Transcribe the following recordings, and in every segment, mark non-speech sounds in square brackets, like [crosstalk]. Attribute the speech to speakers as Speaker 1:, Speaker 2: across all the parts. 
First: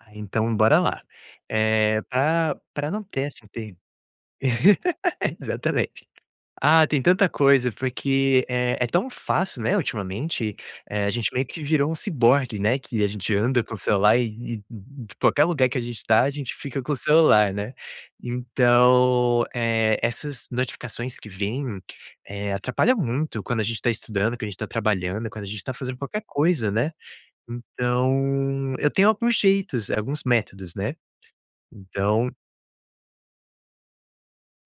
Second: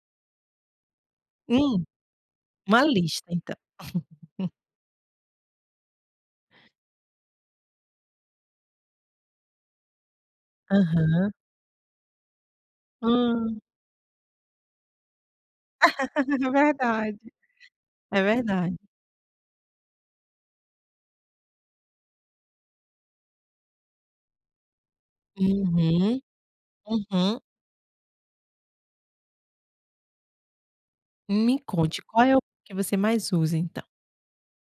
Speaker 1: Ah, então, bora lá.
Speaker 2: Sim,
Speaker 1: Eh, pra
Speaker 2: uma
Speaker 1: pra não ter
Speaker 2: lista
Speaker 1: essa
Speaker 2: então.
Speaker 1: inter
Speaker 2: [chuckles]
Speaker 1: [laughs] Exatamente. Ah, tem tanta coisa, porque, eh, é tão fácil, né, ultimamente, eh, a gente
Speaker 2: Aham.
Speaker 1: meio que virou um ciborgue, né, que a gente
Speaker 2: Hum.
Speaker 1: anda com o celular e e e e qualquer lugar que a gente tá,
Speaker 2: [laughs]
Speaker 1: gente fica com o
Speaker 2: Verdade.
Speaker 1: celular, né?
Speaker 2: É verdade.
Speaker 1: Então, eh, essas notificações que vêm, eh, atrapalha muito quando a gente tá estudando, que a gente tá trabalhando, quando a gente tá fazendo
Speaker 2: Uhum,
Speaker 1: qualquer coisa, né.
Speaker 2: uhum.
Speaker 1: Então, eu tenho alguns jeitos, alguns métodos, né.
Speaker 2: Me conte qual
Speaker 1: Então
Speaker 2: é o que você mais usa, então?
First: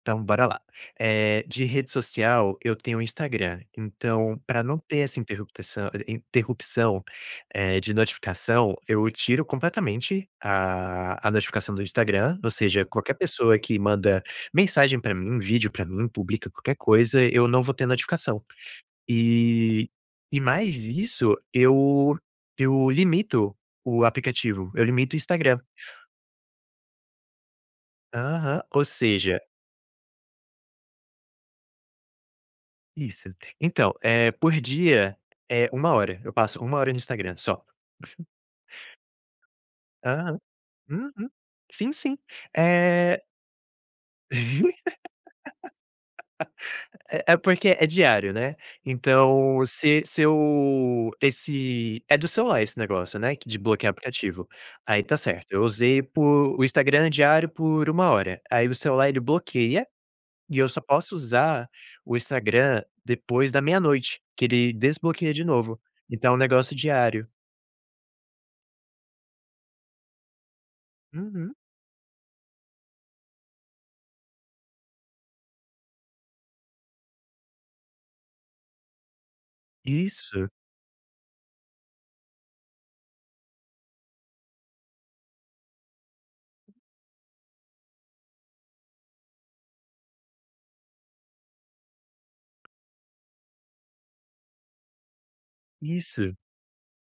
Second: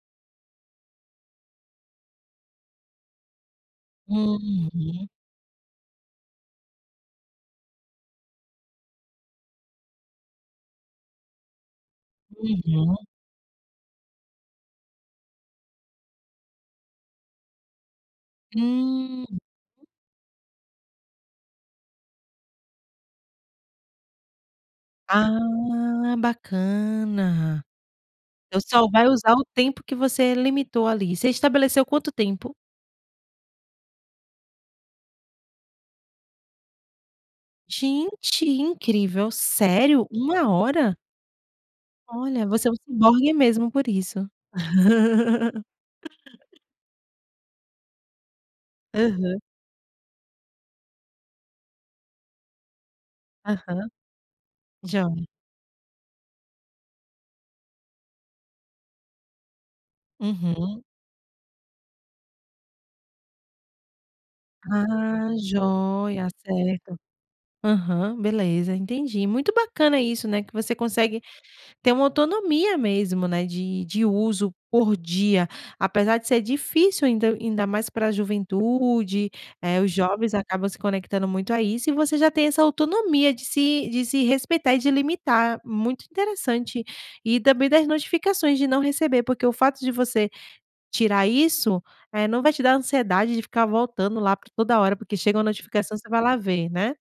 Speaker 1: Então, bora lá. Eh, de rede social eu tenho Instagram, então pra não ter
Speaker 2: Uhum.
Speaker 1: essa interruptação- interrupção, eh, de notificação, eu tiro completamente a a notificação do Instagram, ou seja,
Speaker 2: Uhum.
Speaker 1: qualquer pessoa que manda mensagem pra mim, vídeo pra mim, publica qualquer coisa, eu não vou ter notificação.
Speaker 2: Hum.
Speaker 1: E e mais isso eu eu limito o aplicativo, eu limito o Instagram.
Speaker 2: Ah, bacana. Então
Speaker 1: Aham, ou
Speaker 2: só vai usar
Speaker 1: seja
Speaker 2: o tempo que você limitou ali. Você estabeleceu quanto tempo?
Speaker 1: Isso. Então, eh, por dia é 1 hora, eu passo 1 hora no Instagram só.
Speaker 2: Gente, incrível. Sério?
Speaker 1: Aham,
Speaker 2: 1 hora?
Speaker 1: uhum, sim, sim,
Speaker 2: Olha, você é um
Speaker 1: eh
Speaker 2: ciborgue mesmo por isso.
Speaker 1: [laughs]
Speaker 2: [laughs]
Speaker 1: É é porque é diário, né?
Speaker 2: Aham.
Speaker 1: Então se se eu esse é do celular esse negócio, né, q de
Speaker 2: Aham.
Speaker 1: bloquear aplicativo, aí, tá
Speaker 2: Joia.
Speaker 1: certo, eu usei por o Instagram diário por 1 hora, aí o celular ele bloqueia, e eu só
Speaker 2: Uhum.
Speaker 1: posso usar o Instagram depois da meia-noite que ele
Speaker 2: Ah,
Speaker 1: desbloqueia de novo,
Speaker 2: joia,
Speaker 1: então é um negócio
Speaker 2: certo.
Speaker 1: diário.
Speaker 2: Aham, beleza, entendi, muito bacana isso, né, que você consegue
Speaker 1: Uhum.
Speaker 2: ter uma autonomia mesmo, né, de de uso por dia, apesar de ser difícil, ainda ainda mais pra juventude, eh, os jovens
Speaker 1: Isso.
Speaker 2: acabam se conectando muito a isso e você já tem essa autonomia de se de se respeitar e de limitar, muito interessante. E também das notificações de não receber, porque o fato de você tirar isso, eh, não vai te dar ansiedade de ficar voltando lá pra toda hora, porque chega uma notificação você vai
Speaker 1: Isso.
Speaker 2: lá ver, né?